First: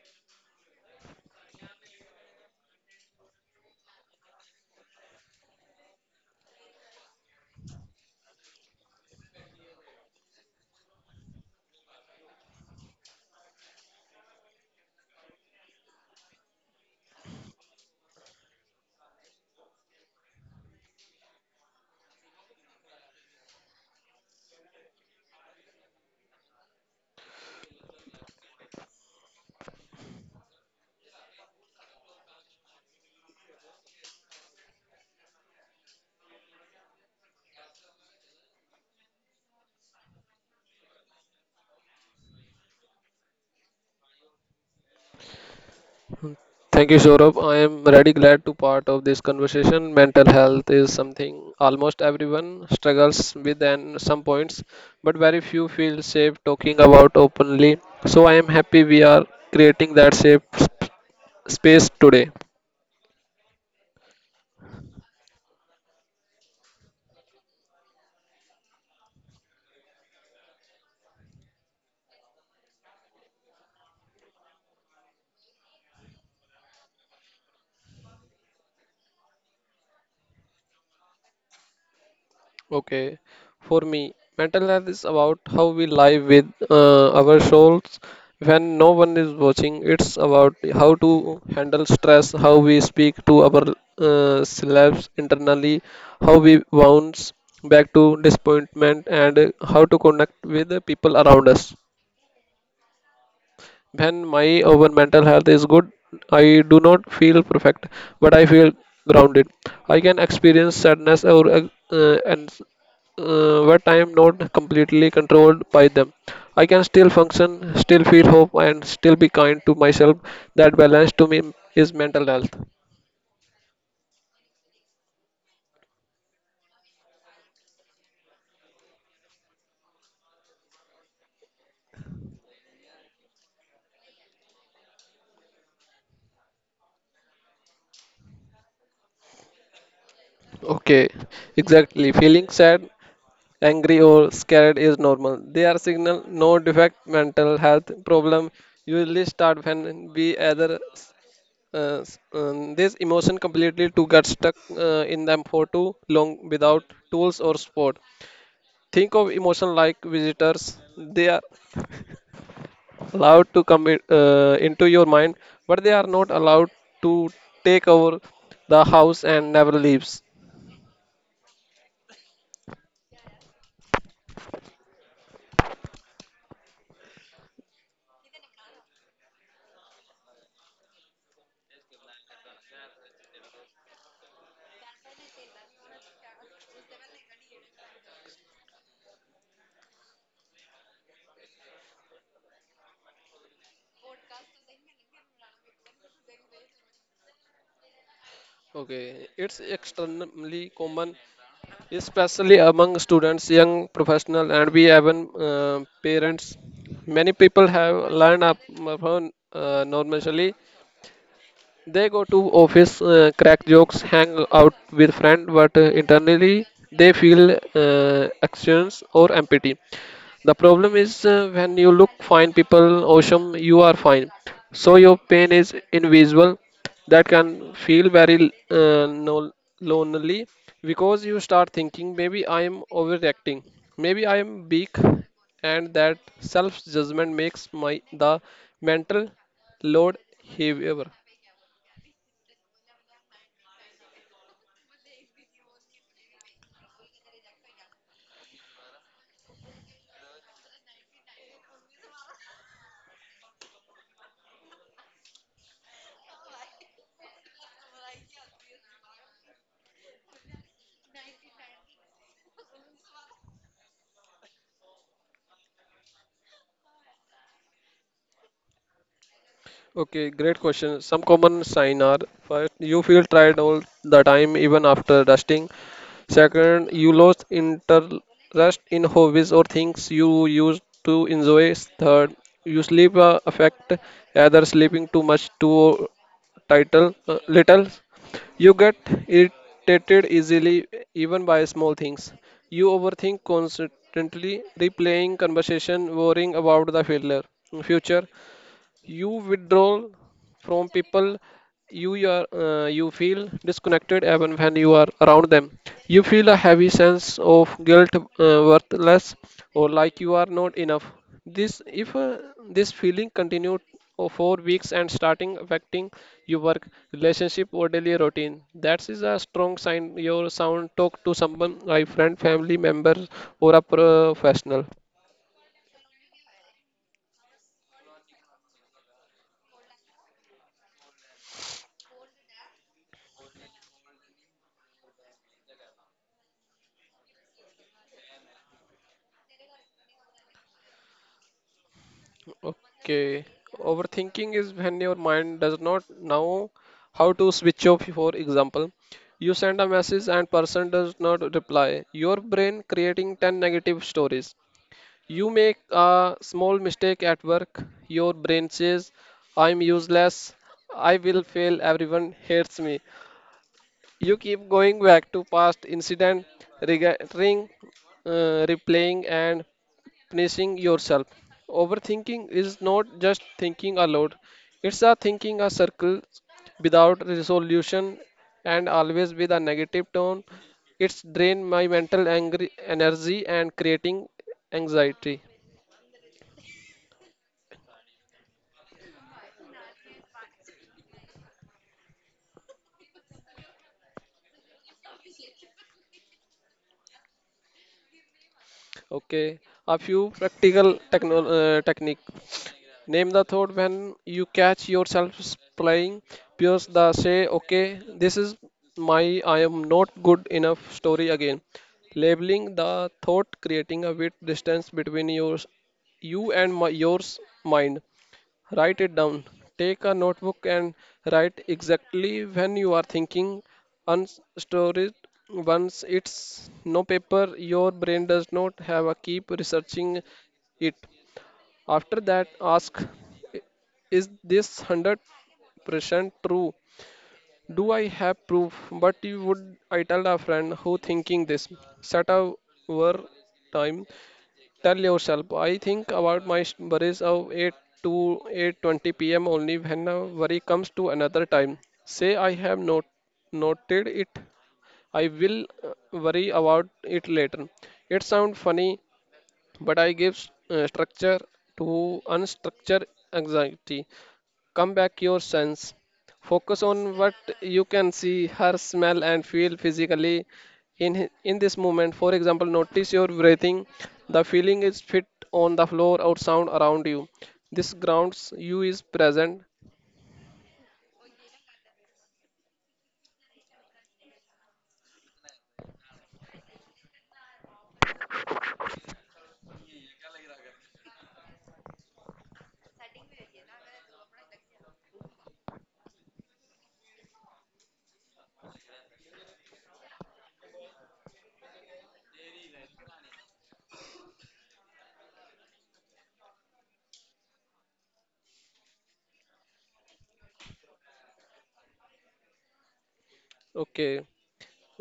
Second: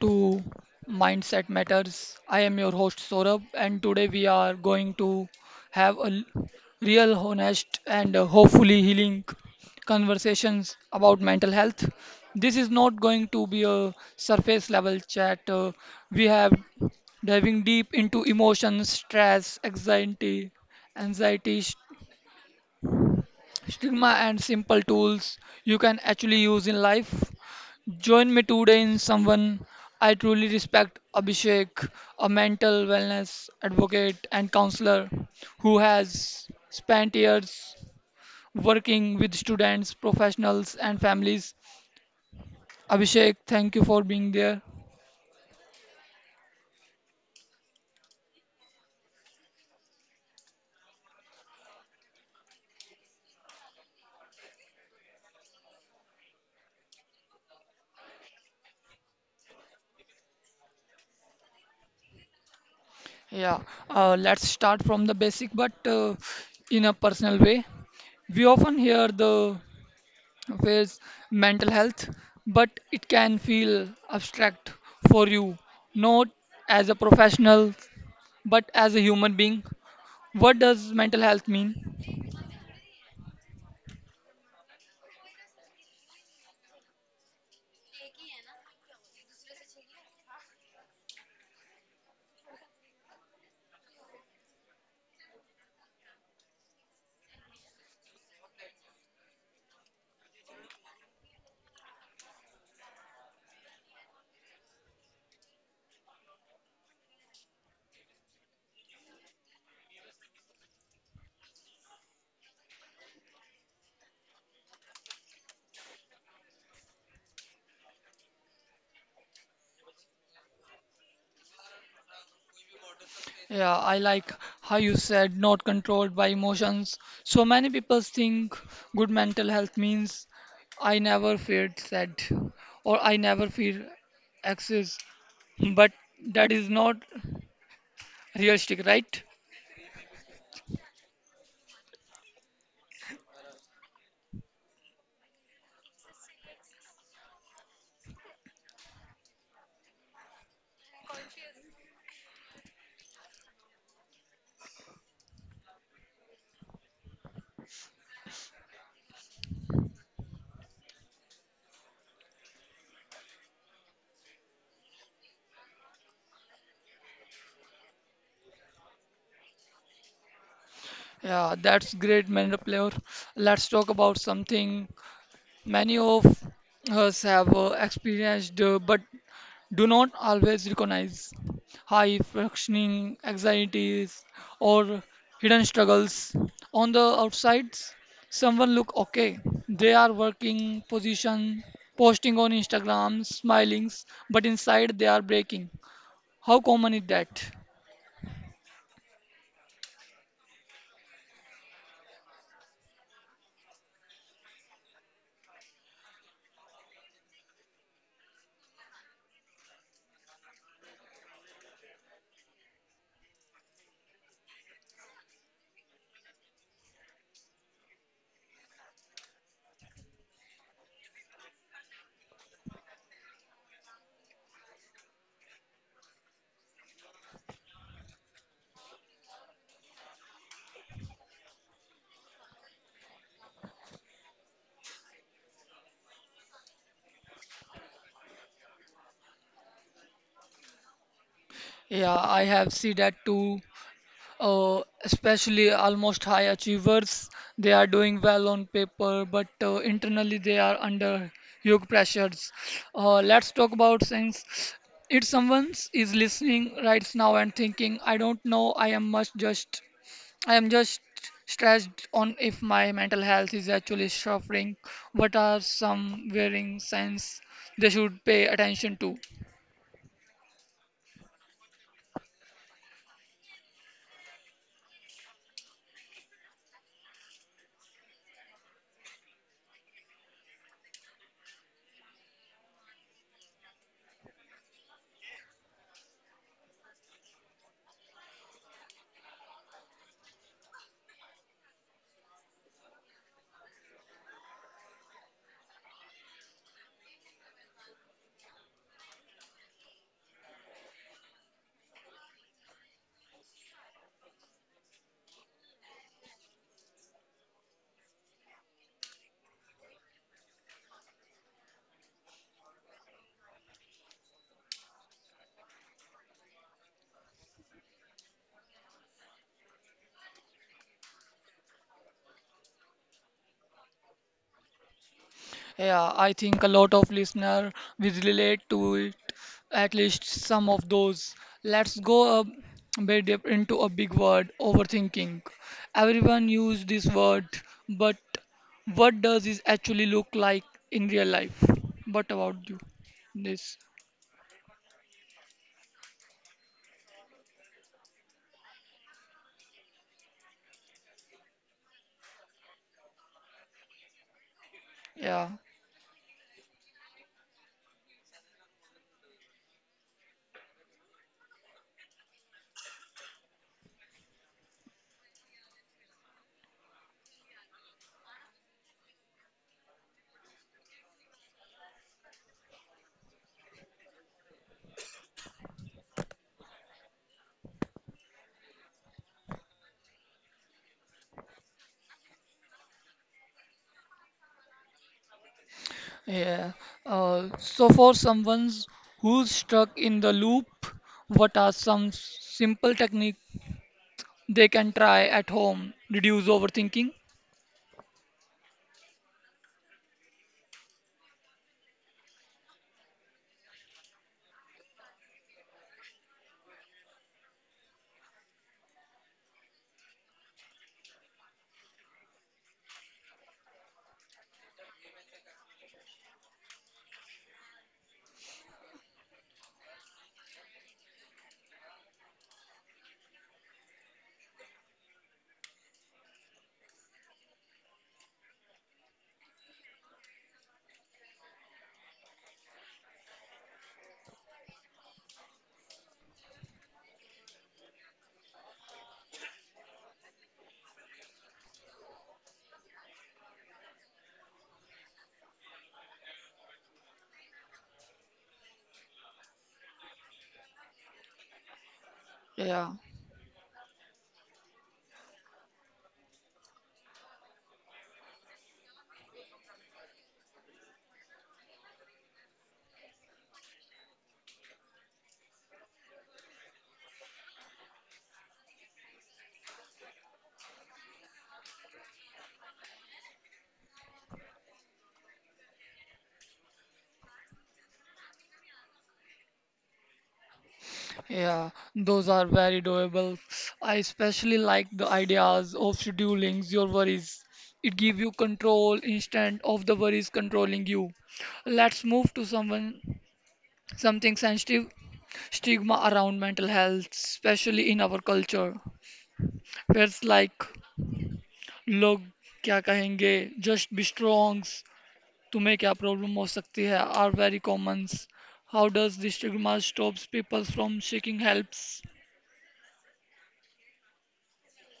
to Mindset Matters. I am your host Saurabh, and today we are going to have real, honest, and hopefully healing conversations about mental health. This is not going to be a surface level chat. We have diving deep into emotions, stress, anxiety stigma and simple tools you can actually use in life. Join me today in someone I truly respect, Abhishek, a mental wellness advocate and counselor who has spent years working with students, professionals, and families. Abhishek, thank you for being there. Thank you, Saurabh. I am really glad to part of this conversation. Mental health is something almost everyone struggles with and some points, but very few feel safe talking about openly. So I am happy we are creating that safe sp- space today. Yeah, let's start from the basic but in a personal way. We often hear the with mental health, but it can feel abstract for you, not as a professional, but as a human being. What does mental health mean? Okay, for me, mental health is about how we live with our souls when no one is watching. It's about how to handle stress, how we speak to our selves internally, how we bounce back to disappointment, and how to connect with the people around us. When my own mental health is good, I do not feel perfect, but I feel grounded. I can experience sadness or and but I am not completely controlled by them. I can still function, still feel hope, and still be kind to myself. That balance to me is mental health. Yeah, I like how you said not controlled by emotions. So many people think good mental health means I never feel sad or I never feel anxious, but that is not realistic, right? Okay, exactly. Feeling sad, angry, or scared is normal. They are signal, no defect. Mental health problem usually start when we either this emotion completely to get stuck in them for too long without tools or support. Think of emotion like visitors. They are allowed to come into your mind, but they are not allowed to take over the house and never leaves. Yeah, that's great, Mahendra player. Let's talk about something many of us have experienced but do not always recognize high functioning anxieties or hidden struggles. On the outsides, someone look okay. They are working position, posting on Instagram, smiling, but inside they are breaking. How common is that? Okay, it's extremely common, especially among students, young professionals, and we even parents. Many people have learned up upon normally they go to office, crack jokes, hang out with friends, but internally they feel actions or empty. The problem is when you look fine people, awesome, you are fine. So your pain is invisible. That can feel very lonely because you start thinking maybe I am overreacting, maybe I am weak, and that self judgment makes my the mental load heavier. Yeah, I have seen that too. Especially almost high achievers. They are doing well on paper, but internally they are under huge pressures. Let's talk about things. If someone is listening right now and thinking, I don't know, I am just stressed on if my mental health is actually suffering. What are some worrying signs they should pay attention to? Okay, great question. Some common signs are first, you feel tired all the time even after resting. Second, you lost interest in hobbies or things you used to enjoy. Third, you sleep affect either sleeping too much too title little. You get irritated easily even by small things. You overthink constantly, replaying conversation, worrying about the failure future. You withdraw from people you are you feel disconnected even when you are around them. You feel a heavy sense of guilt, worthless, or like you are not enough. This if this feeling continued for 4 weeks and starting affecting your work, relationship, or daily routine, that is a strong sign. Your sound talk to someone, like friend, family member, or a professional. Yeah, I think a lot of listener will relate to it, at least some of those. Let's go a bit deep into a big word, overthinking. Everyone use this word, but what does this actually look like in real life? What about you? Okay. This, Overthinking is when your mind does not know how to switch off. For example, you send a message and person does not reply. Your brain creating 10 negative stories. yeah, You make a small mistake at work. Your brain says, I'm useless. I will fail. Everyone hates me. You keep going back to past incident, regretting, replaying, and punishing yourself. Overthinking is not just thinking aloud; it's a thinking a circle without resolution and always with a negative tone. It's drain my mental angry energy and creating anxiety. yeah. So for someone who's stuck in the loop, what are some simple techniques they can try at home? Reduce overthinking. Okay, a few practical technique. Name the thought when you catch yourself playing Pierce the say, okay, this is my I am not good enough story again. Labeling the thought, creating a bit distance between yours, you and my, yours mind. Write it down. Take a notebook and write exactly when you are thinking. Unstore it once it's no paper. Your brain does not have a keep researching it. After that, ask is this 100% true? Do I have proof? But you would I tell a friend who thinking this. Set a war time. Tell yourself, I think about my worries of 8 to 8:20 pm only when a worry comes to another time. Say I have Yeah, not noted it. I will worry about it later. It sounds funny, but I give structure to unstructured anxiety. Come back your sense. Focus on what you can see, hear, smell, and feel physically in this moment. For example, notice your breathing, the feeling is fit on the floor or sound around you. This grounds you is present. yeah, those are very doable. I especially like the ideas of scheduling your worries. It gives you control instead of the worries controlling you. Let's move to someone something sensitive stigma around mental health, especially in our culture, where it's like log क्या कहेंगे, just be strong, तुम्हें क्या problem हो सकती है, are very common. How does this stigma stops people from seeking helps? Okay.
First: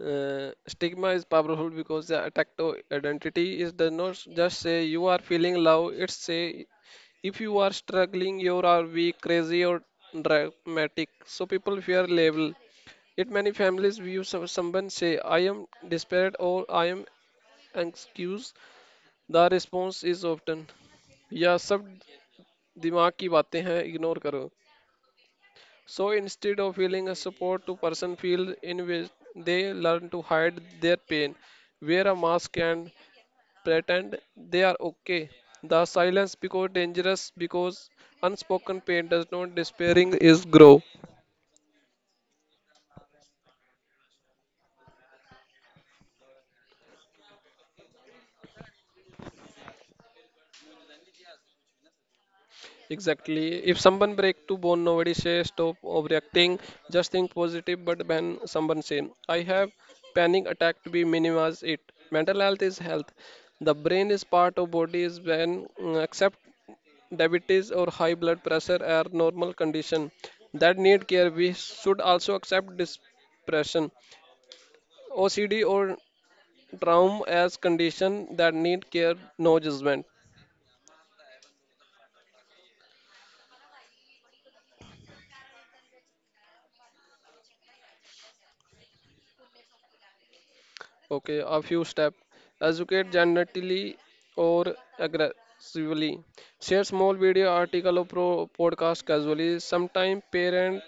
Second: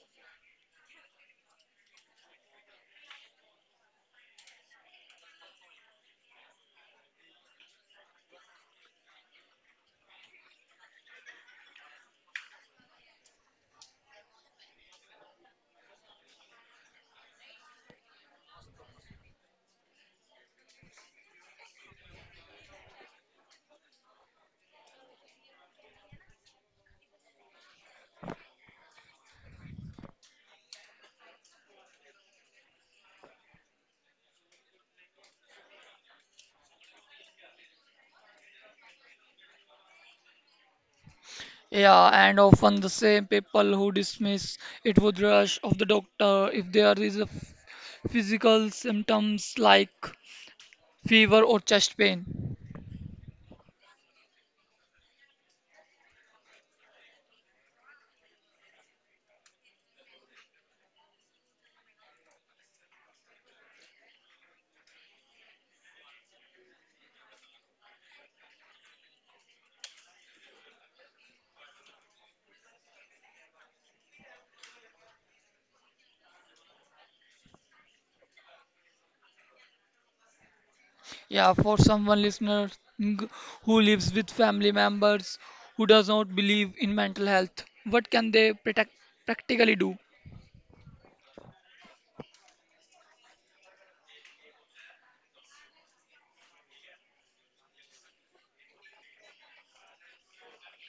Stigma is powerful because the attack to identity is the not just say you are feeling love. It's say if you are struggling, you are weak, crazy, or dramatic. So people fear label. Yet many families view someone say I am desperate or I am anxious. The response is often या सब दिमाग की बातें हैं ignore करो. So instead of feeling a support to person feel in which they learn to hide their pain, wear a mask and pretend they are okay. The silence because dangerous because unspoken pain does not despairing is grow. Yeah, and often the same people who dismiss it would rush of the doctor if there is physical symptoms like fever or chest pain. Exactly. If someone break to bone, nobody say stop overreacting. Just think positive. But when someone say I have panic attack to be minimize it. Mental health is health. The brain is part of body is when accept diabetes or high blood pressure are normal condition that need care. We should also accept depression, OCD or trauma as condition that need care, no judgment. Yeah, for someone listener ng- who lives with family members who does not believe in mental health, what can they protect, practically do? Okay, a few steps. Educate gently or aggressively. Share small video article or podcast casually. Sometimes parents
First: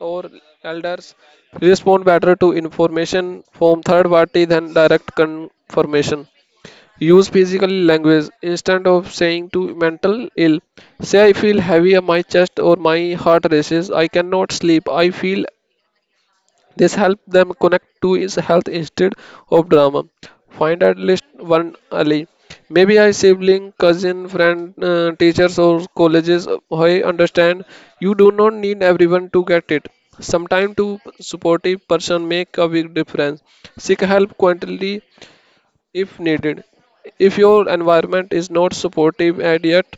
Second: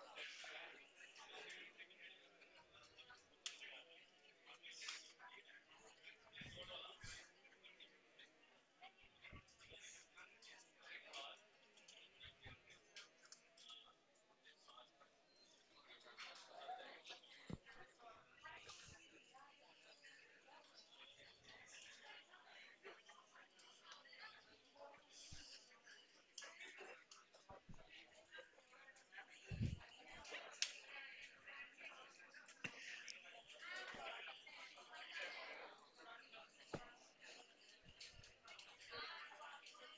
or elders respond better to information from third party than direct confirmation. Use physical language instead of saying to mental ill. Say I feel heavy on my chest or my heart races. I cannot sleep. I feel this help them connect to his health instead of drama. Find at least one ally. Maybe I sibling, cousin, friend, teachers or colleges. I understand you do not need everyone to get it. Sometimes to supportive person make a big difference. Seek help quietly if needed. If your environment is not supportive and yet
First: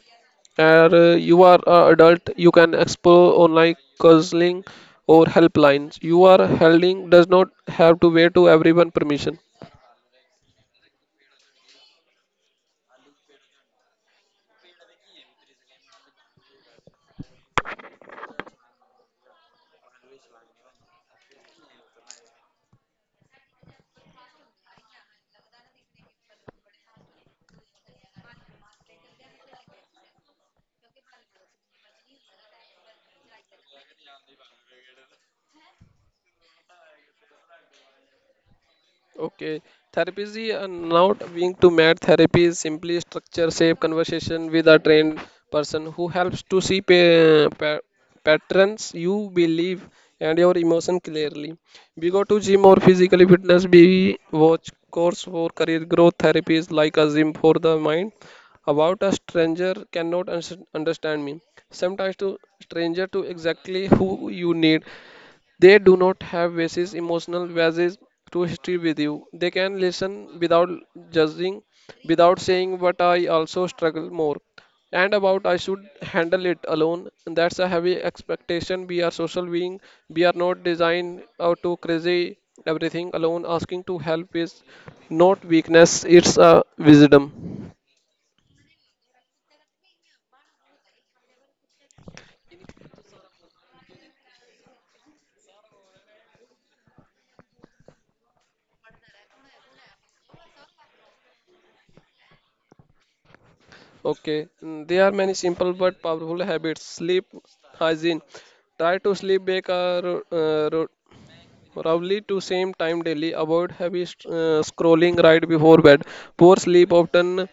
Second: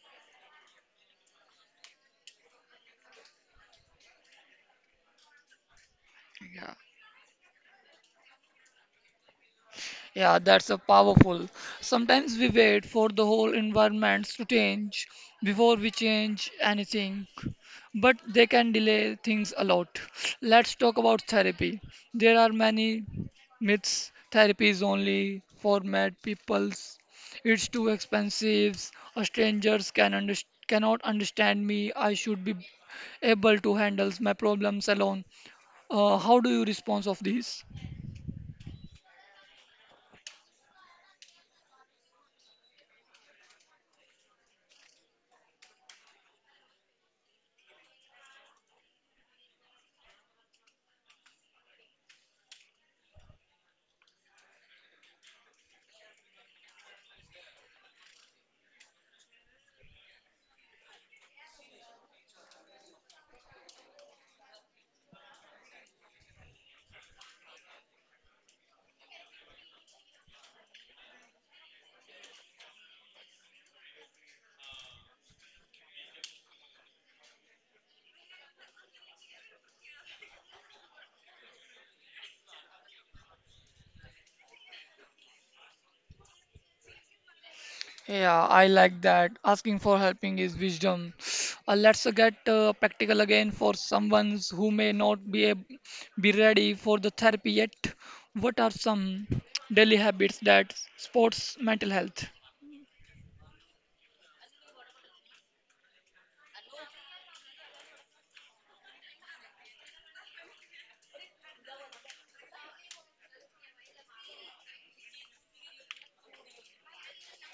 you are an adult, you can explore online counseling or helplines. You are helping does not have to wait to everyone permission. Yeah, that's a powerful. Sometimes we wait for the whole environments to change before we change anything, but they can delay things a lot. Let's talk about therapy. There are many myths. Therapy is only for mad peoples. It's too expensive. A strangers cannot understand me. I should be able to handle my problems alone. How do you respond of these? Okay, therapy is not being to mad. Therapy is simply structure, safe conversation with a trained person who helps to see patterns you believe and your emotion clearly. We go to gym or physical fitness. We watch course for career growth. Therapy is like a gym for the mind. About a stranger cannot understand me. Sometimes to stranger to exactly who you need. They do not have basis, emotional basis to history with you. They can listen without judging, without saying, but I also struggle more. And about I should handle it alone. And that's a heavy expectation. We are social being. We are not designed out to crazy everything alone. Asking to help is not weakness, it's a wisdom. Yeah, I like that. Asking for helping is wisdom. Let's get practical again for someone who may not be ready for the therapy yet. What are some daily habits that supports mental health? Okay, there are many simple but powerful habits. Sleep hygiene. Try to sleep back a ro- ro- probably to same time daily, avoid heavy scrolling right before bed. Poor sleep often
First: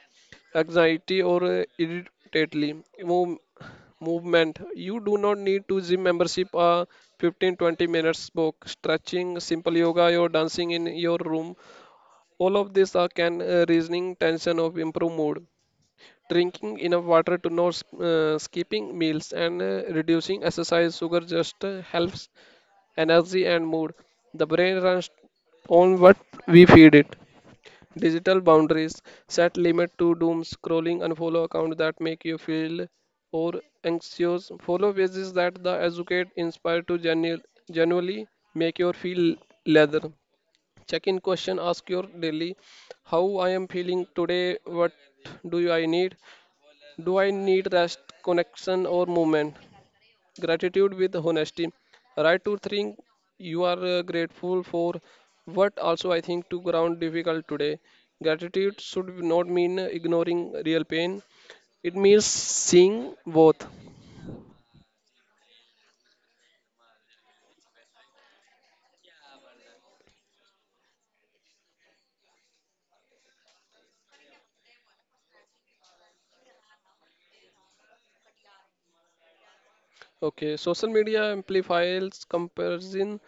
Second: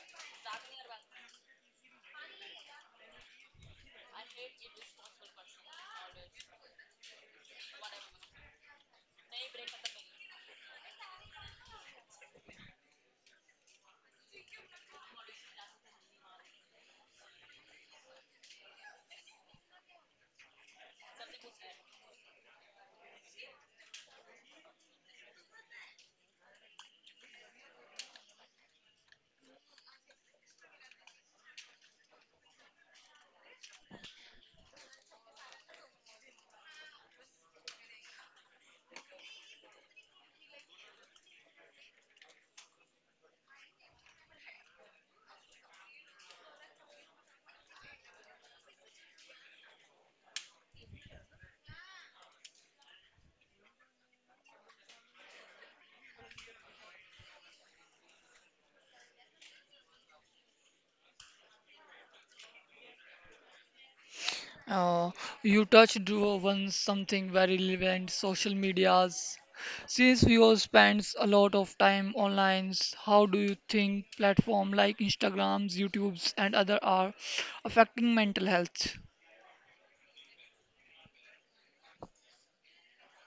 anxiety or irritately. Movement. You do not need to gym membership. A 15-20 minutes walk, stretching, simple yoga, or dancing in your room. All of this are can reasoning tension of improve mood. Drinking enough water to not skipping meals and reducing exercise sugar just helps energy, and mood. The brain runs on what we feed it. Digital boundaries set limit to doom scrolling and follow accounts that make you feel or anxious. Follow pages that the educate inspire to genuinely make you feel leather. Check in question ask your daily how I am feeling today, what do I need? Do I need rest, connection, or movement? Gratitude with honesty. Write to think you are grateful for, but also I think to ground difficult today. Gratitude should not mean ignoring real pain. It means seeing both. Uh, you touched on something very relevant, social medias. Since we all spends a lot of time online, how do you think platform like Instagrams, YouTubes, and other are affecting mental health? Okay, social media amplifies comparison.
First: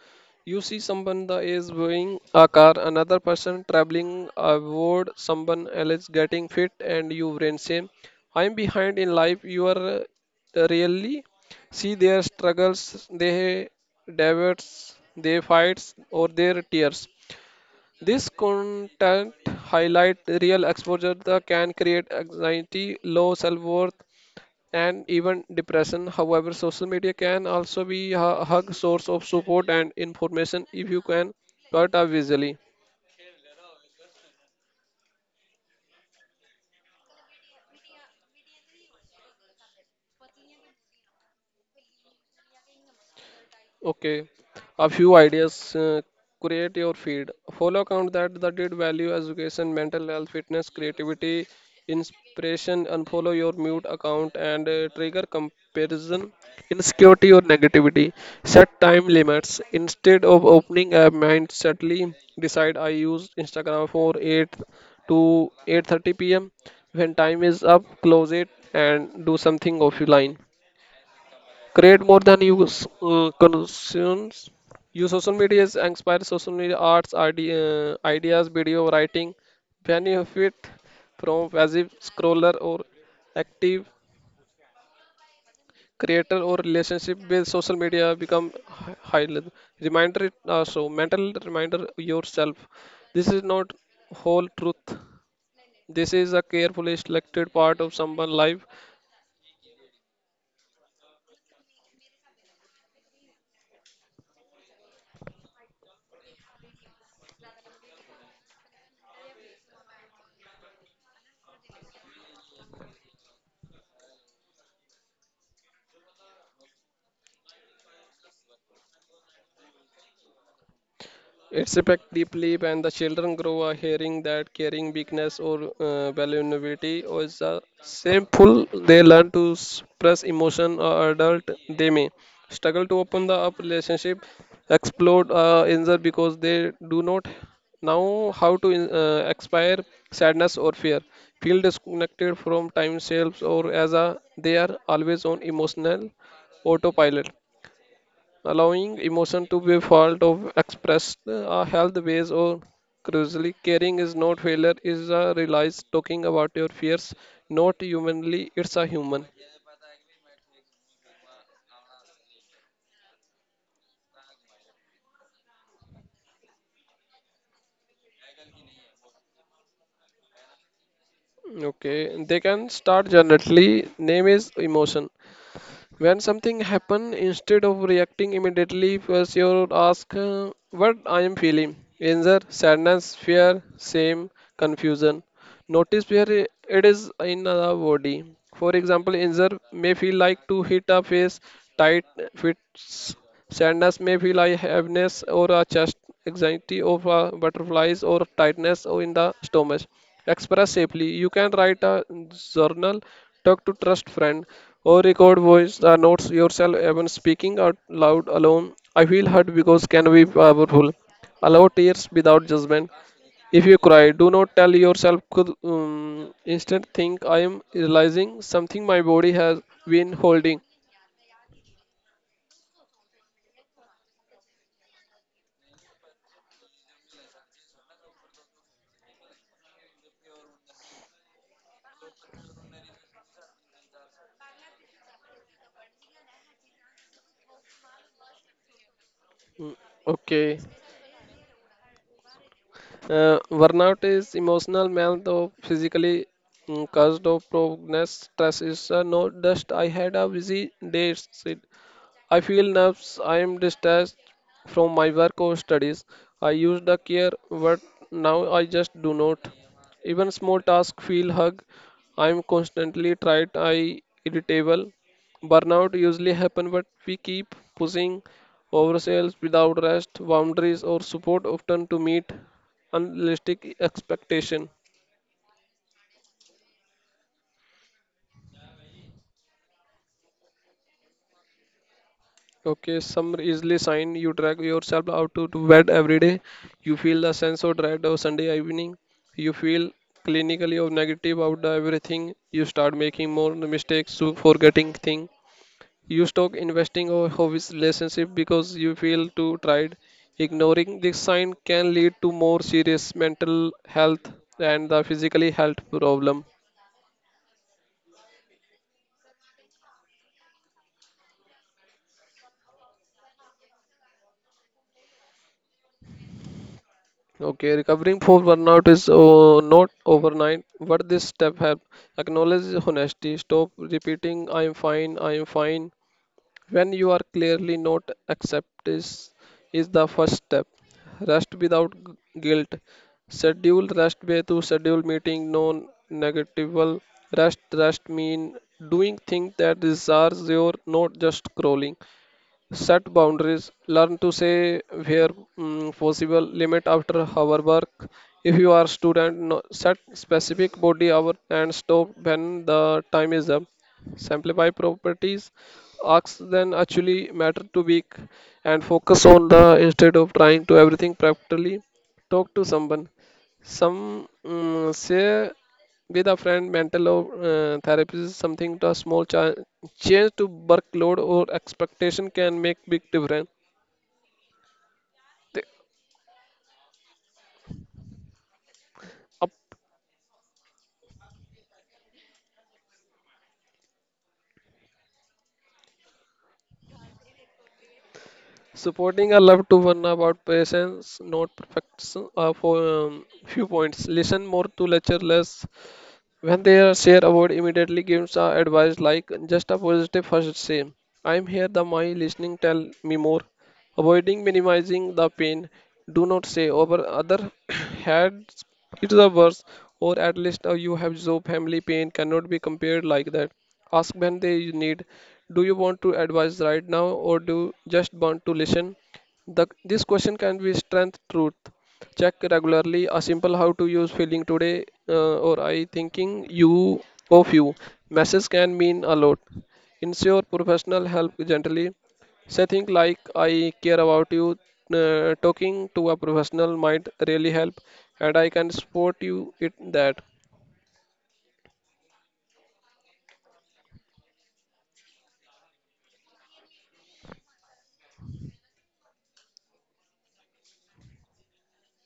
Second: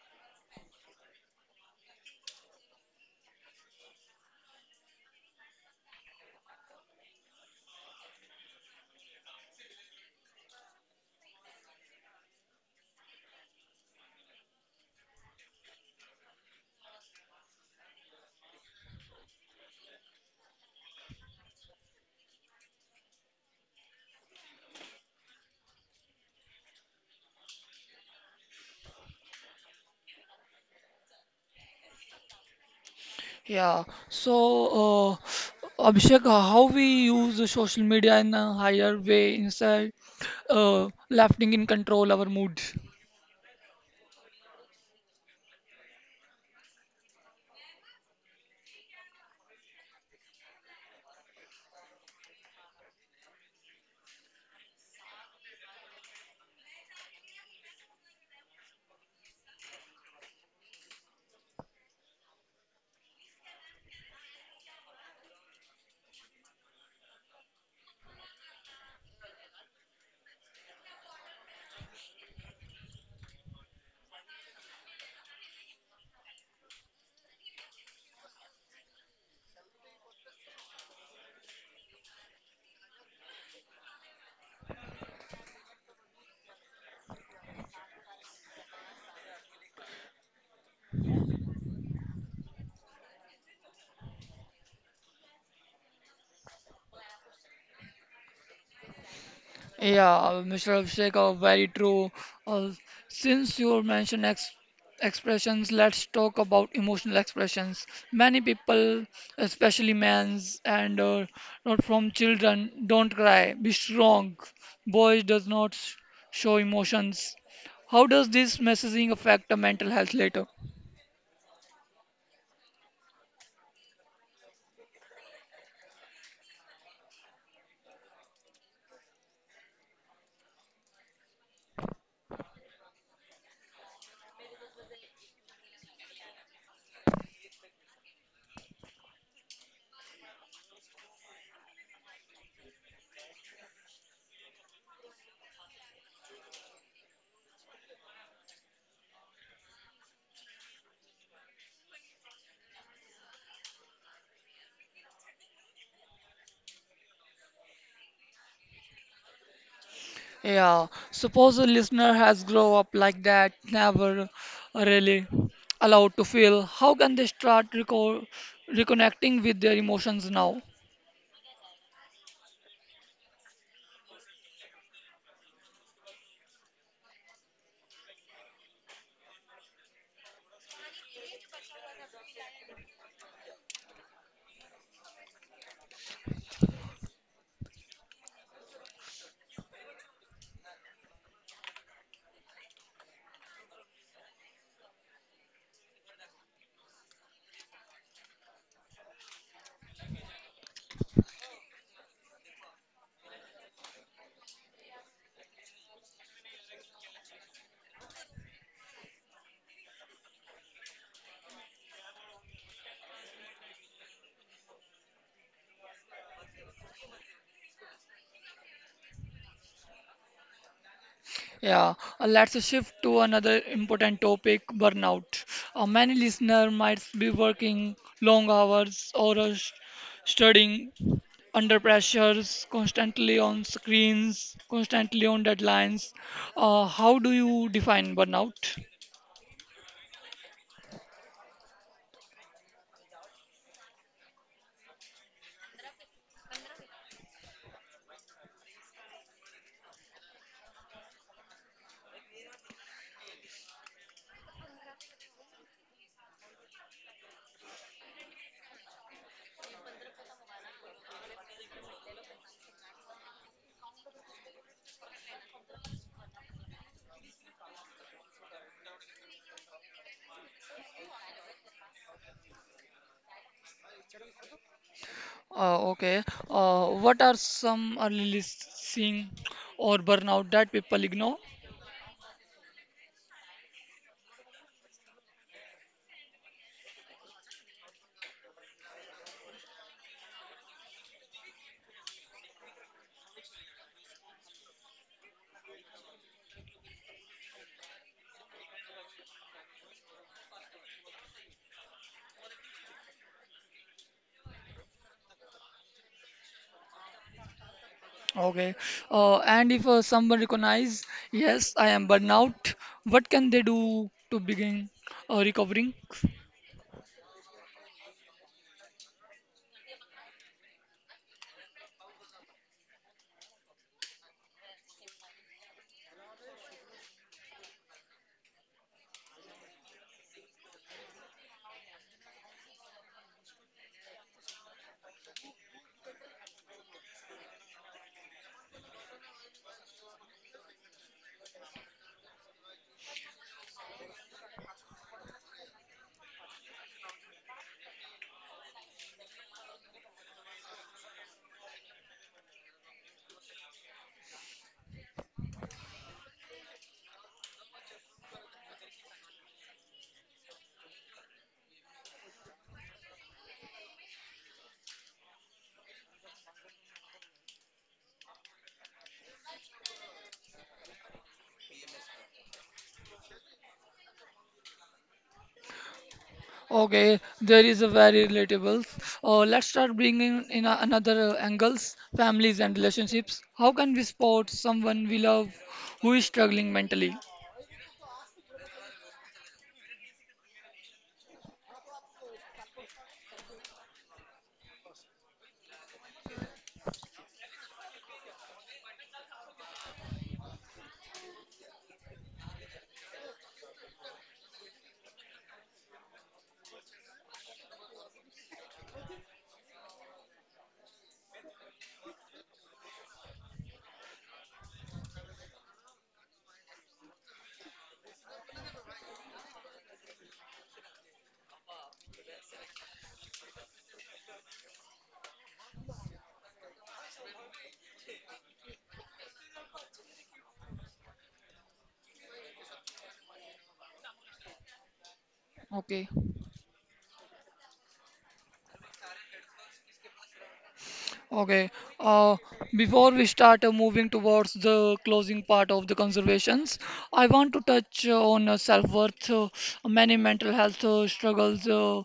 You see someone the is buying a car, another person traveling abroad, someone else getting fit, and you brain say, I'm behind in life. You are really see their struggles, their debates, their fights, or their tears. This content highlight real exposure that can create anxiety, low self-worth, and even depression. However, social media can also be a hug source of support and information if you can cut out visually. Yeah. So, uh, Abhishek, how we use the social media in a higher way inside, lefting in control our mood. Okay, a few ideas. Create your feed. Follow account that did value education, mental health, fitness, creativity, inspiration. Unfollow your mute account and trigger comparison, insecurity or negativity. Set time limits instead of opening a mind suddenly. Decide I use Instagram for 8 to 8:30 p.m. When time is up, close it and do something offline. Create more than you consumes. Use social media is inspire social media arts ideas video writing benefit from passive scroller or active creator or relationship with social media become high level reminder it also mental reminder yourself this is not whole truth this is a carefully selected part of someone's life. Yeah, Mr. Abhishek, very true. Uh, since you mentioned ex expressions, let's talk about emotional expressions. Many people, especially men's and not from children, don't cry. Be strong. Boys does not show emotions. How does this messaging affect the mental health later? It's affect deeply when the children grow up hearing that caring, weakness, or vulnerability is a shameful. They learn to suppress emotion. Or adult, they may struggle to open the up relationship, explode injure because they do not know how to expire sadness or fear. Feel disconnected from time selves or as a they are always on emotional autopilot allowing emotion to be felt or expressed health ways or crucially caring is not failure is a realize talking about your fears not humanly it's a human. Yeah, suppose a listener has grown up like that, never really allowed to feel. How can they start reconnecting with their emotions now? Okay, they can start generally name is emotion. When something happen, instead of reacting immediately, first you ask what I am feeling. Anger, sadness, fear, shame, confusion. Notice where it is in the body. For example, anger may feel like to hit a face, tight fits. Sadness may feel like heaviness or a chest anxiety or butterflies or tightness or in the stomach. Express safely. You can write a journal, talk to trust friend, or record voice notes yourself even speaking out loud alone. I feel hurt because can be powerful. Allow tears without judgment. If you cry, do not tell yourself. Could instead think I am realizing something my body has been holding. Yeah, let's shift to another important topic, burnout. Many listener might be working long hours or studying under pressures, constantly on screens, constantly on deadlines. How do you define burnout? Mm. Okay. Burnout is emotional mental or physically caused of progress stress is not just I had a busy day. Sid. I feel nerves. I am detached from my work or studies. I used to care, but now I just do not. Even small tasks feel hug. I am constantly tired. I irritable. Burnout usually happen, but we keep pushing ourselves without rest, boundaries or support often to meet unrealistic expectation. Okay. What are some early listing or burnout that people ignore? Okay, some easily sign you drag yourself out to bed every day. You feel the sense of dread of Sunday evening. You feel clinically of negative about the everything. You start making more mistakes to forgetting thing. You stop investing or hobbies relationship because you feel too tired. Ignoring this sign can lead to more serious mental health and the physically health problem. Okay. And if someone recognize, yes, I am burnout, what can they do to begin recovering? Okay, recovering from burnout is not overnight. What this step help acknowledge honesty. Stop repeating I am fine" when you are clearly not accept is the first step. Rest without guilt. Schedule rest way to schedule meeting non-negatable. Rest mean doing things that desires your not just scrolling set boundaries learn to say where possible limit after our work if you are student no, set specific body hour and stop when the time is up simplify properties asks then actually matter to week and focus on the instead of trying to everything practically talk to someone some say with a friend, mental therapy is something to a small change to workload or expectation can make big difference. The, Okay, there is a very relatable. Uh, up, let's start bringing in a, another angles, families and relationships. How can we support someone we love who is struggling mentally? supporting a loved one about patience, not perfection, for few points. Listen more to lecture less. When they are share about immediately gives a advice like just a positive first say. I'm here the my listening tell me more. Avoiding minimizing the pain. Do not say over other had it's the worse or at least you have so family pain cannot be compared like that. Ask when they you need. Do you want to advise right now or do you just want to listen? This question can be strength truth check regularly a simple how to use feeling today or I thinking you of you message can mean a lot ensure professional help gently say things like I care about you. Talking to Okay. a professional might really help and I can support you in that. Okay. Uh, Before we start moving towards the closing part of the conservations, I want to touch on self-worth. Many mental health struggles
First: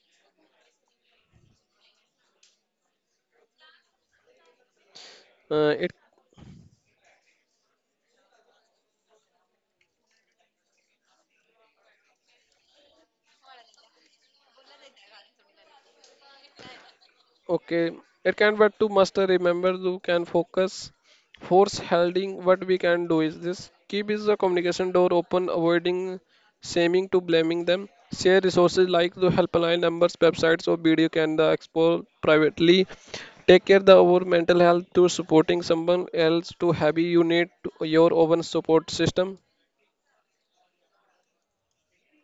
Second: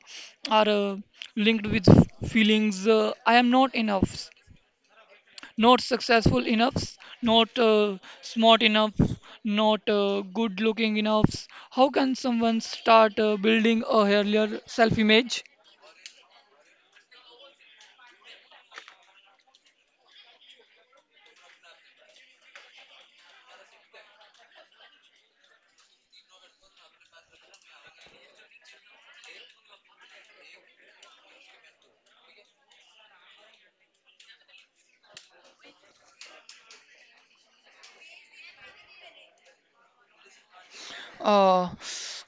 are linked with feelings. I am not enough, not It successful enough, not smart enough, not good looking enough. How can someone start building a healthier self-image? Okay, it can but to master remember you can focus force holding what we can do is this keep is the communication door open avoiding shaming to blaming them share resources like the helpline numbers websites or video can the explore privately take care the our mental health to supporting someone else to have you need your own support system. Uh,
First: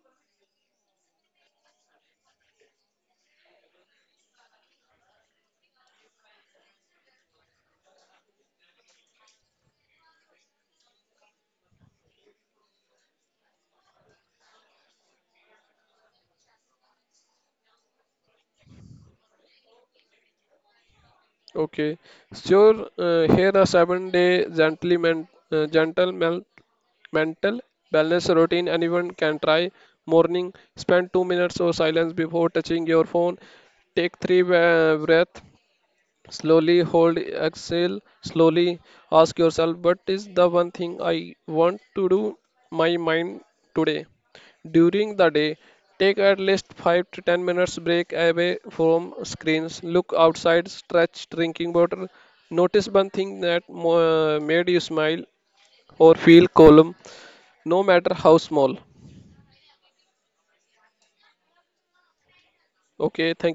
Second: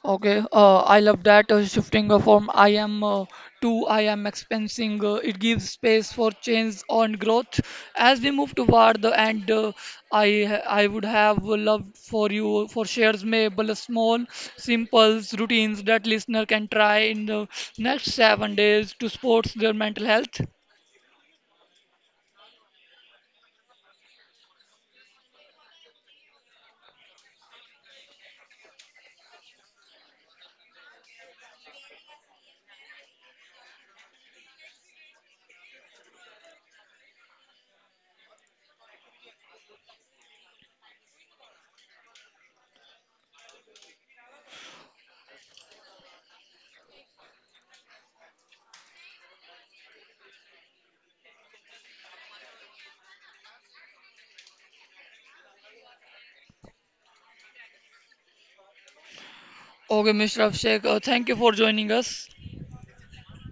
okay. I love that shifting from I am to I am expensing. It gives space for change and growth. As we move toward the end, I would have loved for you for shares maybe small, simple routines that listener can try in the next 7 days to support their mental health. Okay. Sure. Here a seven-day gentle mental wellness routine anyone can try. Morning, spend 2 minutes of silence before touching your phone. Take three breaths. Slowly hold, exhale, slowly ask yourself, what is the one thing I want to do my mind today? During the day, take at least 5 to 10 minutes break away from screens. Look outside, stretch, drinking water. Notice one thing that made you smile or feel calm, no matter how small. Okay, Mr. Abhishek, thank you for joining us. Okay, thank